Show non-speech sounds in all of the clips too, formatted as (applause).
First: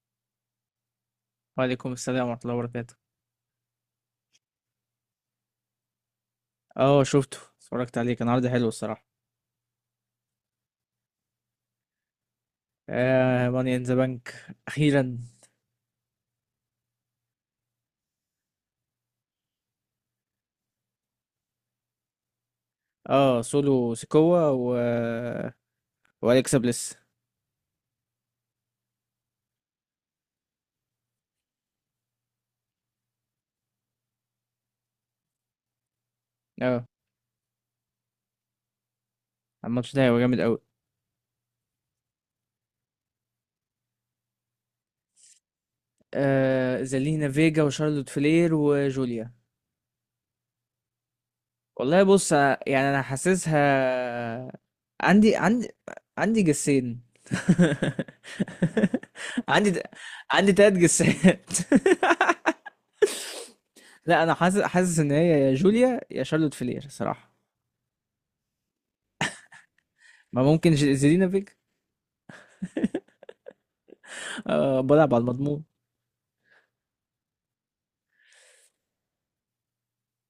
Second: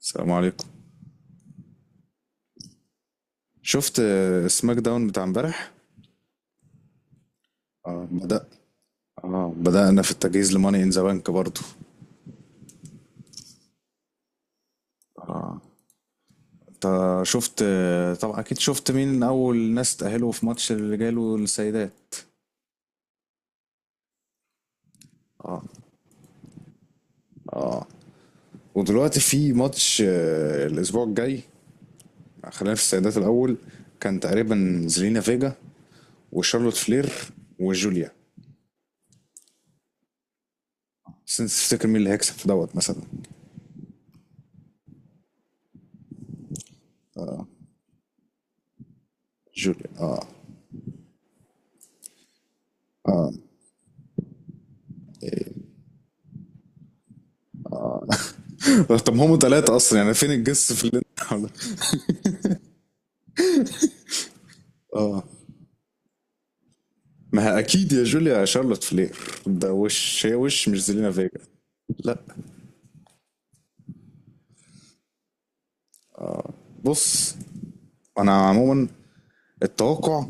السلام عليكم. وعليكم السلام ورحمة الله وبركاته. شفت سماك داون بتاع امبارح. اه شفته اتفرجت اه عليه، كان عرض بدأ حلو الصراحة. اه بدأنا في التجهيز لماني ان ذا بانك برضه. آه، ماني ان ذا بانك أخيرا. انت شفت، طبعا اكيد شفت مين اول ناس تأهلوا في ماتش الرجال والسيدات. اه سولو سيكوا وأليكسا بليس. ودلوقتي في ماتش الاسبوع الجاي. خلينا في السيدات الاول. كان تقريبا زلينا فيجا وشارلوت اه فلير وجوليا. الماتش ده هيبقى جامد أوي. بس انت تفتكر مين اللي هيكسب في دوت مثلا؟ آه، زالينا فيجا وشارلوت فلير وجوليا. جوليا، اه. والله بص، يعني أنا حاسسها. عندي عندي جسين. (laughs) (laughs) طب هم ثلاثة عندي اصلا، يعني فين عندي الجس تلات في اللي جسات. (laughs) (laughs) لا، انا حاسس ان هي يا جوليا يا شارلوت فلير صراحة. ما هي اكيد يا جوليا شارلوت فلير. ده وش هي ما وش ممكن مش زيلينا فيجا. زيلينوفيك. لا. آه، بلعب على المضمون. بص، انا عموما التوقع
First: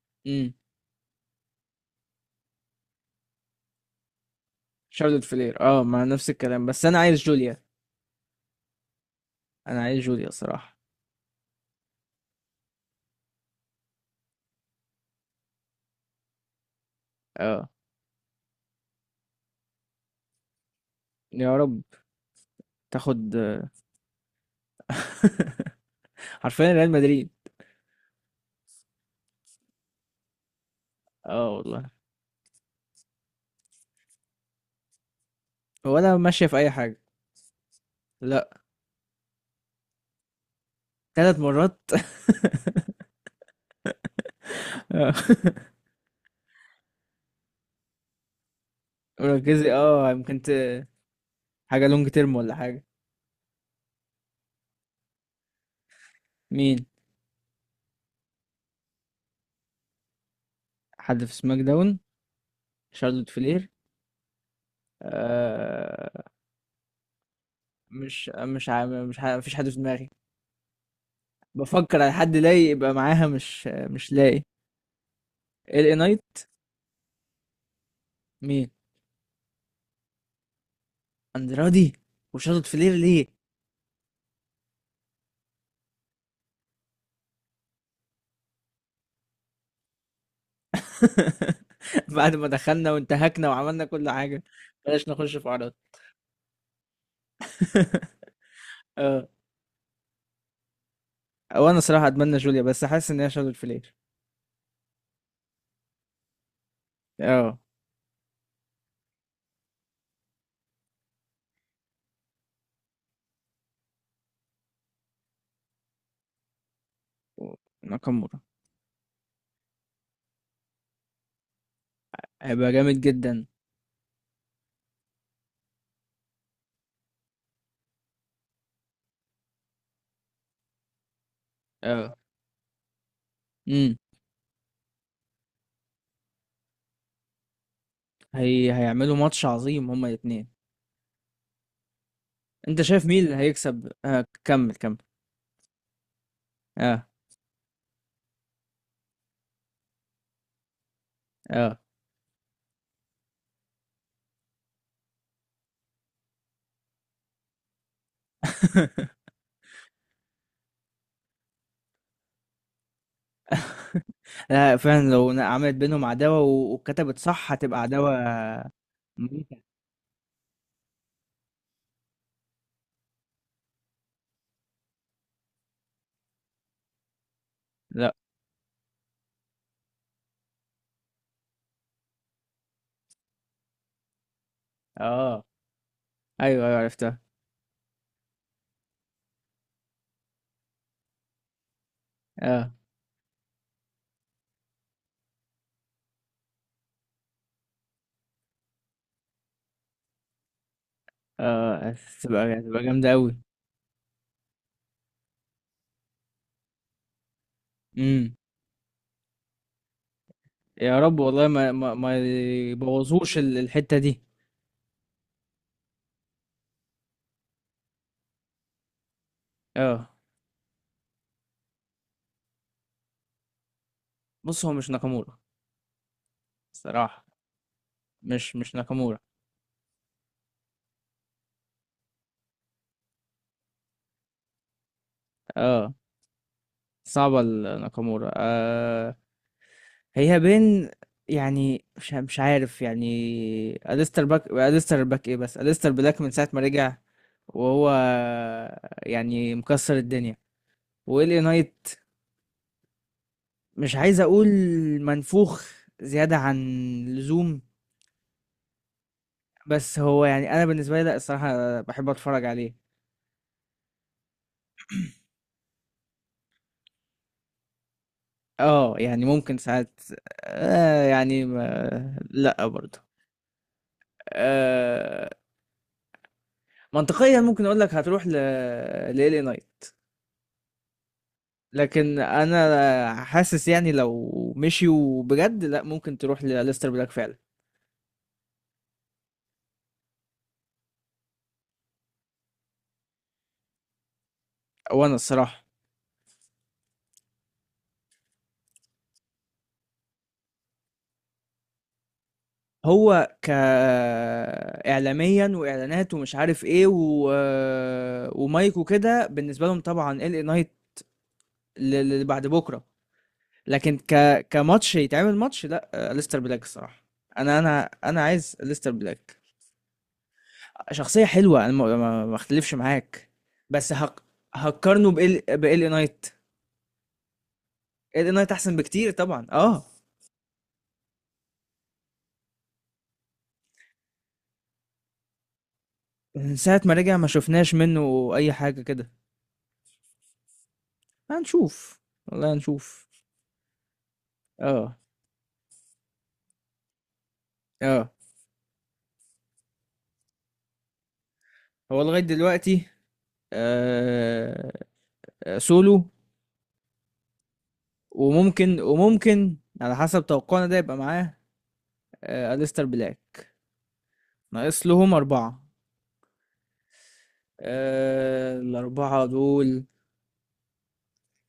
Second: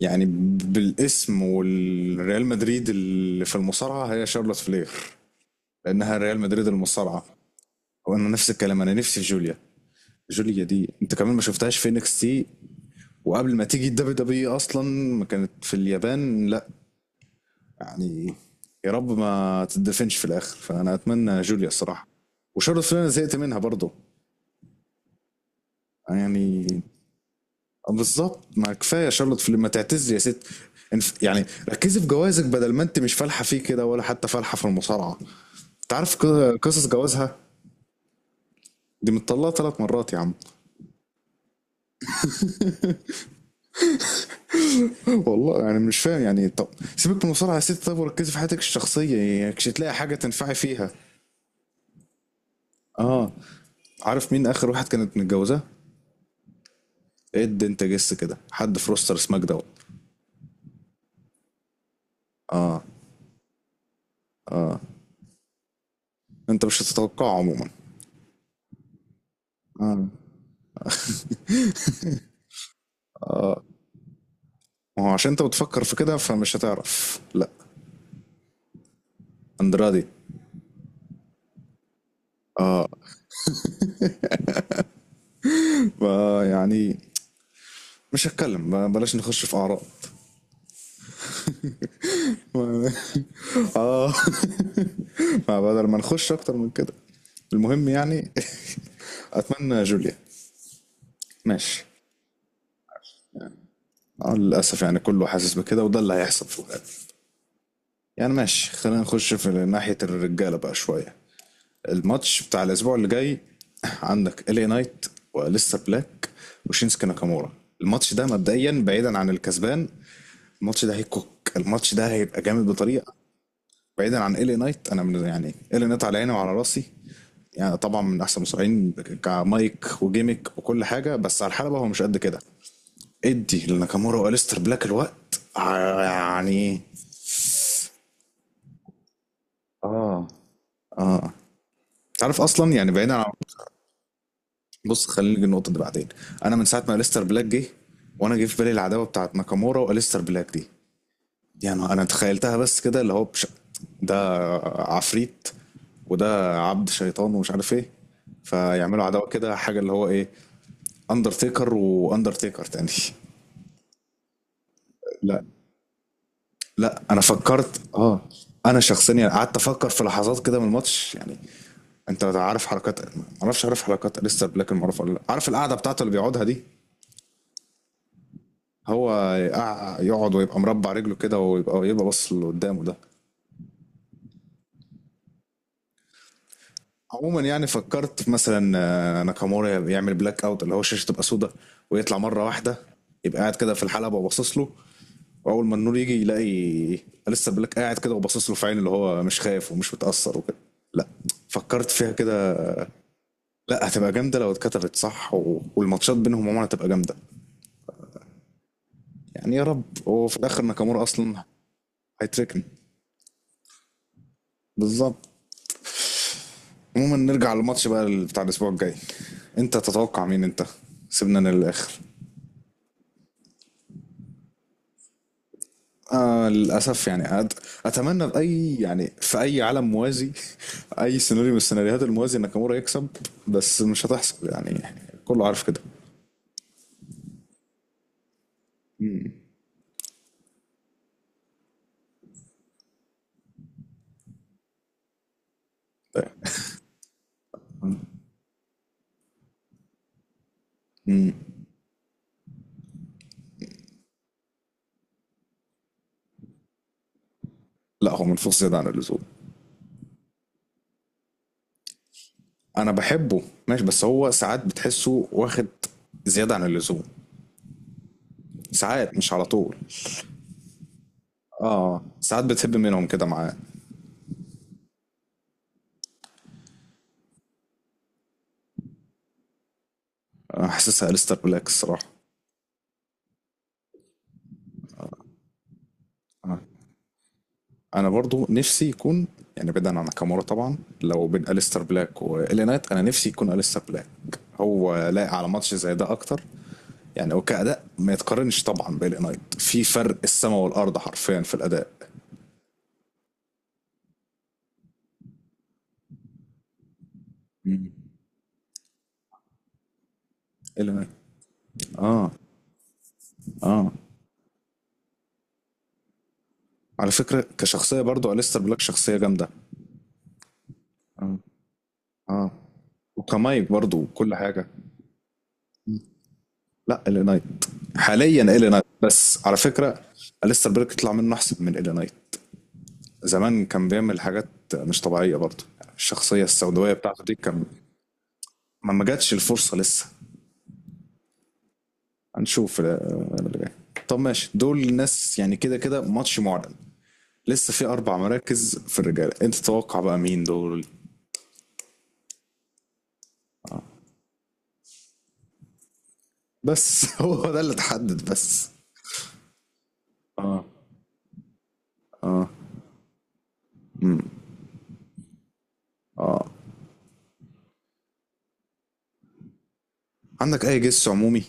يعني امم بالاسم والريال مدريد اللي في المصارعه هي شارلوت فلير، شارلوت فلير، اه، مع لانها نفس ريال الكلام، مدريد بس انا عايز المصارعه. جوليا. وانا نفس الكلام، انا نفسي في جوليا. انا عايز جوليا جوليا صراحة. دي انت كمان ما شفتهاش في انكس تي، وقبل ما تيجي الدبليو دبليو اصلا ما كانت في اليابان؟ لا اه، يعني. يا رب ما تدفنش في الاخر، فانا اتمنى يا جوليا رب الصراحه. وشارلوت فلين أنا تاخد. زهقت منها برضه (laughs) حرفيا يعني. ريال مدريد. بالظبط، ما كفايه شارلوت فلين، ما تعتزلي يا ست. يعني اه والله. ركزي في جوازك بدل ما انت مش فالحه فيه كده ولا حتى فالحه في المصارعه. انت عارف ولا ماشية في اي قصص حاجة. جوازها. لا، دي متطلقه 3 مرات يا عم. ثلاث مرات. (laughs) آه. (laughs) والله يعني مش فاهم، يعني طب سيبك من المصارعه يا ست، طب وركزي في حياتك الشخصيه، يعني مش ركزي، هتلاقي اه، حاجه تنفعي فيها. حاجة لونج تيرم ولا حاجة. اه، عارف مين اخر واحد كانت متجوزاه؟ مين؟ اد انت جس كده حد في روستر سماك داون. حد في سماك داون، شارلوت فلير. آه، انت مش هتتوقعه عموما. مش مش عا- مش عا- مفيش حد في دماغي. بفكر على حد لاقي يبقى معاها، مش لاقي. وهو عشان انت بتفكر ال اي في كده نايت. فمش هتعرف. لا. مين؟ اندرادي. اندرادي وشارلوت فلير، ليه؟ يعني مش هتكلم بلاش نخش في اعراض. (laughs) بعد ما دخلنا (laughs) وانتهكنا (applause) وعملنا كل اه، حاجه، بلاش نخش في عرض. بدل ما نخش اكتر من كده. المهم (laughs) يعني، اه. اتمنى جوليا. وانا ماشي. صراحه اتمنى جوليا، بس حاسس ان هي شارلوت فلير. للاسف يعني كله حاسس بكده، وده اللي هيحصل في الغالب. اه يعني ماشي، خلينا نخش في ناحيه الرجاله بقى شويه. الماتش بتاع الاسبوع اللي جاي، عندك الي نايت وليستر بلاك وشينسكي ناكامورا. و- الماتش ده ناكامورا. مبدئيا بعيدا عن الكسبان، الماتش ده هيكوك، الماتش ده هيبقى جامد هيبقى جامد بطريقه. جدا. بعيدا عن ال نايت، انا من يعني ال نايت على عيني وعلى راسي. يعني طبعا من احسن المصارعين كمايك وجيمك وكل حاجه، بس على الحلبه هو مش قد اه. كده. ادي امم لناكامورا واليستر بلاك الوقت يعني. هيعملوا ماتش عظيم هما اه، الاثنين. اه. تعرف اصلا انت يعني شايف بعيدا مين عن. اللي هيكسب؟ آه، كمل. بص خلينا نيجي النقطه دي بعدين. انا من ساعه ما اه. اليستر بلاك جه، وانا جه في بالي العداوه بتاعت ناكامورا واليستر بلاك دي. اه. يعني انا تخيلتها بس كده، اللي هو ده عفريت، وده عبد شيطان ومش عارف ايه. فيعملوا عداوة (laughs) كده حاجة اللي هو ايه، اندرتيكر واندرتيكر تاني. لا، فعلا لو لا عملت بينهم عداوه لا، وكتبت انا صح فكرت، هتبقى عداوه اه انا شخصيا يعني قعدت مميتة. افكر في لحظات كده من الماتش يعني. انت عارف حركات، ما اعرفش عارف حركات لسه بلاك المعروفة ولا لا، عارف القعدة بتاعته اللي بيقعدها دي. لا. هو يقعد ويبقى مربع رجله كده، ويبقى يبقى باص اللي قدامه ده. اه. أيوه، أيوه عرفتها. عموما يعني فكرت في مثلا ناكامورا يعمل بلاك اوت، اللي هو الشاشه تبقى سودة ويطلع مره آه. واحده، يبقى قاعد كده في الحلبه وباصص له. واول ما النور يجي يلاقي لسه بلاك قاعد كده وباصص له في عين، اللي هو مش خايف ومش متاثر وكده. لا، فكرت آه، فيها كده. هتبقى جامدة أوي. لا، هتبقى جامده لو اتكتبت صح، و... والماتشات بينهم عموما هتبقى جامده. إمم. يعني يا رب، هو في الاخر يا ناكامورا رب، اصلا والله ما هيتركن. يبوظوش الحتّة دي. بالظبط. عموما نرجع للماتش بقى بتاع الاسبوع الجاي، انت آه. تتوقع مين انت؟ سيبنا للاخر. بُص، هو مش ناكامورا للأسف الصراحة. يعني أتمنى بأي مش يعني ناكامورا. في أي عالم موازي. (laughs) أي سيناريو من السيناريوهات الموازي ناكامورا يكسب. بس مش هتحصل يعني، كله عارف كده. آه، صعبة ال ناكامورا. هي بين، يعني مش عارف يعني. أليستر باك أليستر باك إيه بس، أليستر بلاك من ساعة ما رجع، وهو يعني مكسّر الدنيا. وLA Knight، مش عايز اقول منفوخ زيادة عن اللزوم، لا هو منفوخ زيادة عن اللزوم. بس هو يعني انا بالنسبة لي لا، الصراحة بحب اتفرج عليه. أنا بحبه ماشي، بس هو ساعات بتحسه واخد زيادة عن اللزوم. اه، ساعات يعني مش على ممكن طول. ساعات. آه يعني، اه ما ساعات لا بتهب برضه. منهم كده معاه. آه. منطقيا ممكن اقول لك هتروح لالي نايت، أنا حاسسها أليستر بلاك الصراحة. لكن انا حاسس يعني لو مشيوا بجد لا، ممكن تروح آه. لاليستر بلاك فعلا. انا برضو نفسي يكون، يعني بعيدا عن ناكامورا طبعا، لو بين اليستر بلاك والي نايت انا نفسي يكون اليستر بلاك. هو وانا لايق على الصراحة. ماتش زي ده اكتر. يعني هو كاداء ما يتقارنش طبعا بالي نايت، في فرق السماء والارض حرفيا في الاداء. هو ك اعلاميا واعلانات ومش عارف ايه مم. ومايك وكده، بالنسبه لهم طبعا ال نايت الي نايت. اللي اه. بعد بكره. اه. لكن ك كماتش يتعمل ماتش، لا ليستر بلاك الصراحه. على فكره كشخصيه انا برضو عايز اليستر بلاك ليستر شخصيه بلاك. جامده. شخصيه آه. حلوه، انا ما اه. اختلفش معاك. وكمايك بس برضو هق... كل حاجه. هقارنه بال نايت. لا الي نايت، ال حاليا نايت الي احسن نايت بكتير بس طبعا، على اه. فكره. اليستر بلاك يطلع منه احسن من الي نايت. زمان كان بيعمل حاجات مش طبيعية برضه، الشخصية من ساعه السوداوية ما رجع بتاعته ما دي كان. شفناش منه اي حاجه ما كده. جاتش الفرصة لسه. هنشوف، والله هنشوف هنشوف. اللي جاي. طب ماشي، دول اه. ناس يعني كده كده ماتش معلن. لسه في اه. 4 مراكز في الرجالة، أنت تتوقع بقى مين دول؟ هو لغاية دلوقتي، آه، آه، سولو. بس (laughs) هو ده اللي اتحدد بس. وممكن، وممكن على حسب اه. توقعنا ده يبقى معاه، آه، أليستر بلاك. ناقص لهم أربعة، اه. آه، الأربعة دول. عندك أي جس عمومي؟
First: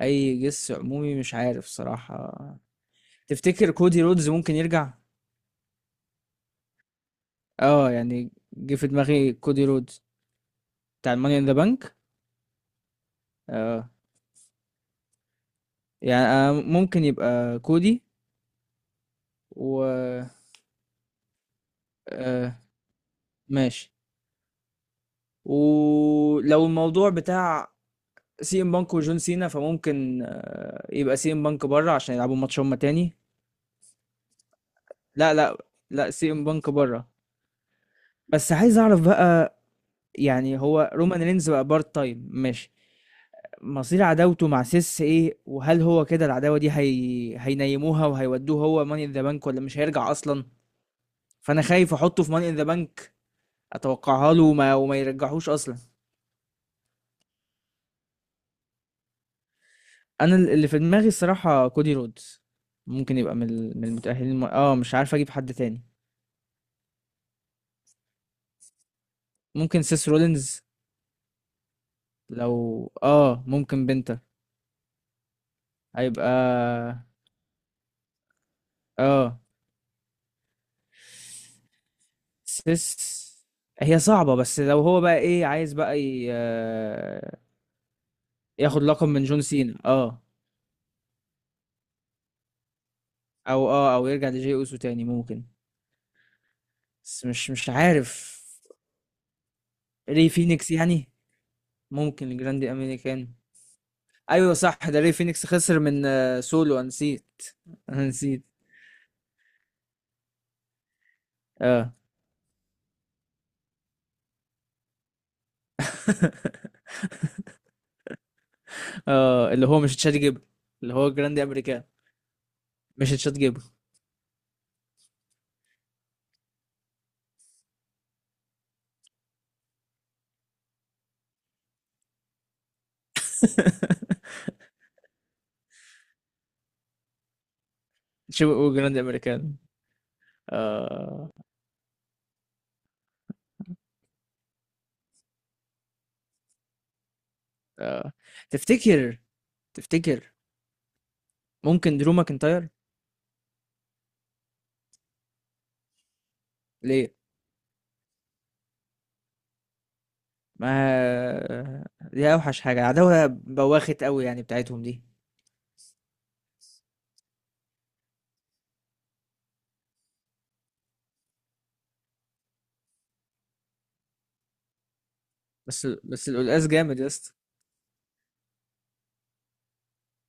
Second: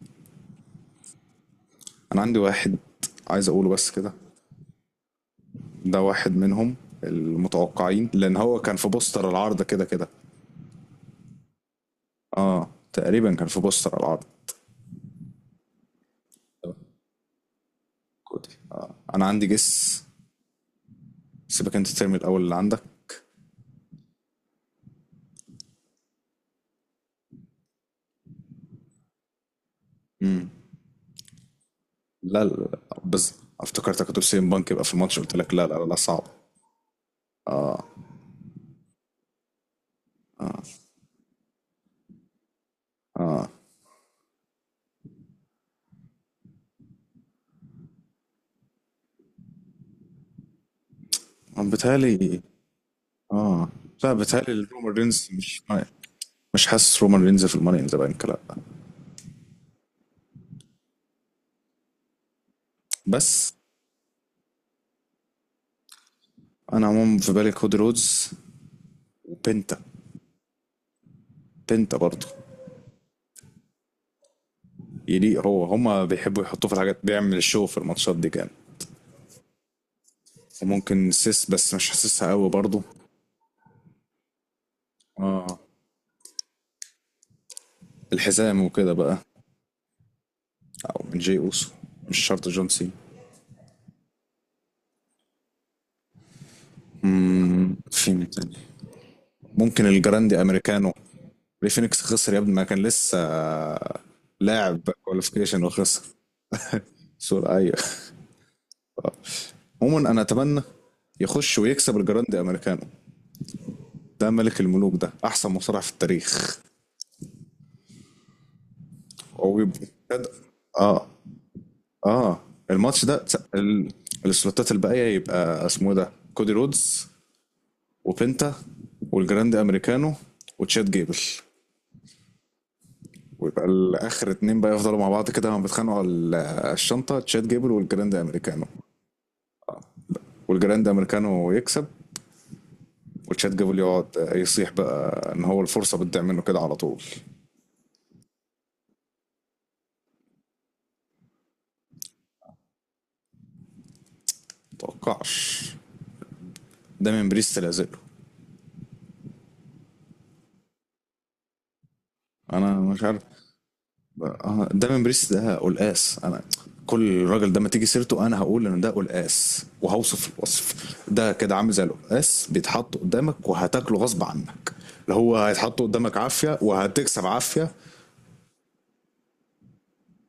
أي جس عمومي؟ مش عارف أنا عندي صراحة. واحد، عايز أقوله تفتكر بس كودي كده. رودز ممكن يرجع؟ ده واحد منهم اه، المتوقعين، يعني لأن هو جه كان في في بوستر دماغي العرض كودي كده رودز كده. بتاع الماني ان ذا بانك. اه تقريبا كان في اه، بوستر العرض. يعني آه ممكن يبقى كودي. كودي، آه. انا عندي جس. و سيبك انت، ترمي الاول اللي آه، عندك. ماشي. ولو الموضوع بتاع سي ام بانك وجون سينا، فممكن آه يبقى سي ام بانك بره عشان يلعبوا لا لا ماتش هما لا. تاني. بس افتكرتك هتقول سيم بانك يبقى في الماتش، لا قلت لك لا لا لا لا لا، صعب. سي ام بانك بره. اه. بس عايز اعرف بقى، يعني هو رومان رينز بقى بارت تايم ماشي، اه. مصير عداوته مع سيس ايه، وهل هو كده العداوة دي هينيموها وهيودوه هو ماني ان ذا بانك ولا مش هيرجع اصلا؟ فانا خايف احطه في بيتهيألي ماني ان ذا بانك، اه. لا اتوقعها له بيتهيألي الرومان وما رينز يرجعهوش مش، اصلا. مش حاسس رومان رينز في الماني ان ذا بانك، لا. انا اللي في دماغي الصراحة كودي رودز. ممكن يبقى من بس من المتأهلين، مش عارف اجيب حد تاني. انا عموما في بالي كودي رودز وبنتا. ممكن سيس رولينز. بنتا برضه لو اه، ممكن بنتا. يليق، هو هما هيبقى بيحبوا يحطوه في الحاجات، بيعمل الشو في الماتشات دي كان. اه. وممكن سيس، بس مش حاسسها قوي برضه. سيس، هي صعبة، بس لو هو بقى اه ايه عايز بقى آه، الحزام ياخد وكده لقب بقى. من جون سينا، اه. او من جي اوسو، مش شرط جون سينا. او اه، او يرجع لجي اوسو تاني ممكن. بس مش في مين عارف. تاني؟ ممكن ري الجراندي فينيكس امريكانو. يعني. ري فينيكس ممكن خسر يا ابني، ما الجراندي كان لسه امريكان. ايوه صح، لاعب ده ري فينيكس كواليفيكيشن خسر من وخسر. آه سولو، أنا نسيت. سؤال. ايوه. انا نسيت. عموما انا اتمنى يخش اه. ويكسب الجراندي امريكانو. ده ملك الملوك، ده احسن مصارع في التاريخ. (laughs) اه، هو اللي هو يبقى، مش تشات جيبر. اللي اه. هو جراندي امريكان، اه. الماتش مش ده تشات جيبر. السلوتات الباقيه يبقى اسمه إيه، ده كودي رودز وبنتا والجراند امريكانو وتشاد جيبل. ويبقى (laughs) الاخر 2 بقى يفضلوا مع بعض كده، هما بيتخانقوا على الشنطه، تشات جيبل والجراند شو امريكانو. جراند امريكان. والجراند آه. امريكانو يكسب. وتشات جيبل يقعد يصيح بقى ان هو الفرصه بتضيع منه كده على طول. آه. تفتكر، تفتكر ممكن درو ماكنتاير؟ متوقعش، ده ليه؟ من بريست لازله. ما دي اوحش انا حاجه، مش عارف، عداوه بواخت قوي يعني بتاعتهم ده دي. من بريست ده قلقاس انا. كل راجل ده ما تيجي سيرته انا هقول ان ده قلقاس، وهوصف الوصف. ده كده عامل زي القلقاس بيتحط قدامك وهتاكله غصب عنك. اللي هو هيتحط قدامك بس عافيه، القلقاس جامد يا وهتكسب اسطى، عافيه.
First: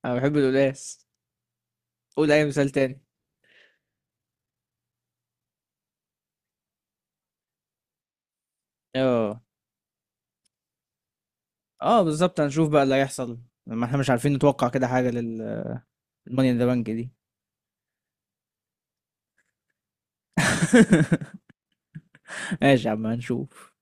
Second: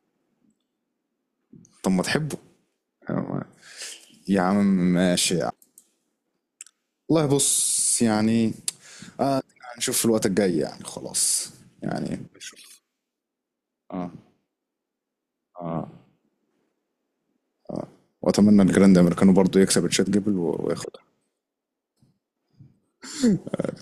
انا بحب القلقاس. طب ما قول تحبه. اي مثال تاني. أه، يا عم. ماشي يا عم. والله بص يعني. اه. آه، هنشوف في الوقت الجاي يعني خلاص. اه يعني بالظبط، هنشوف نشوف. بقى اللي هيحصل. ما احنا اه. مش عارفين نتوقع كده حاجه للماني اه. ان ذا بانك دي. واتمنى الجراند امريكانو برضو يكسب تشات جيبل وياخد. (laughs) ماشي يا عم، هنشوف.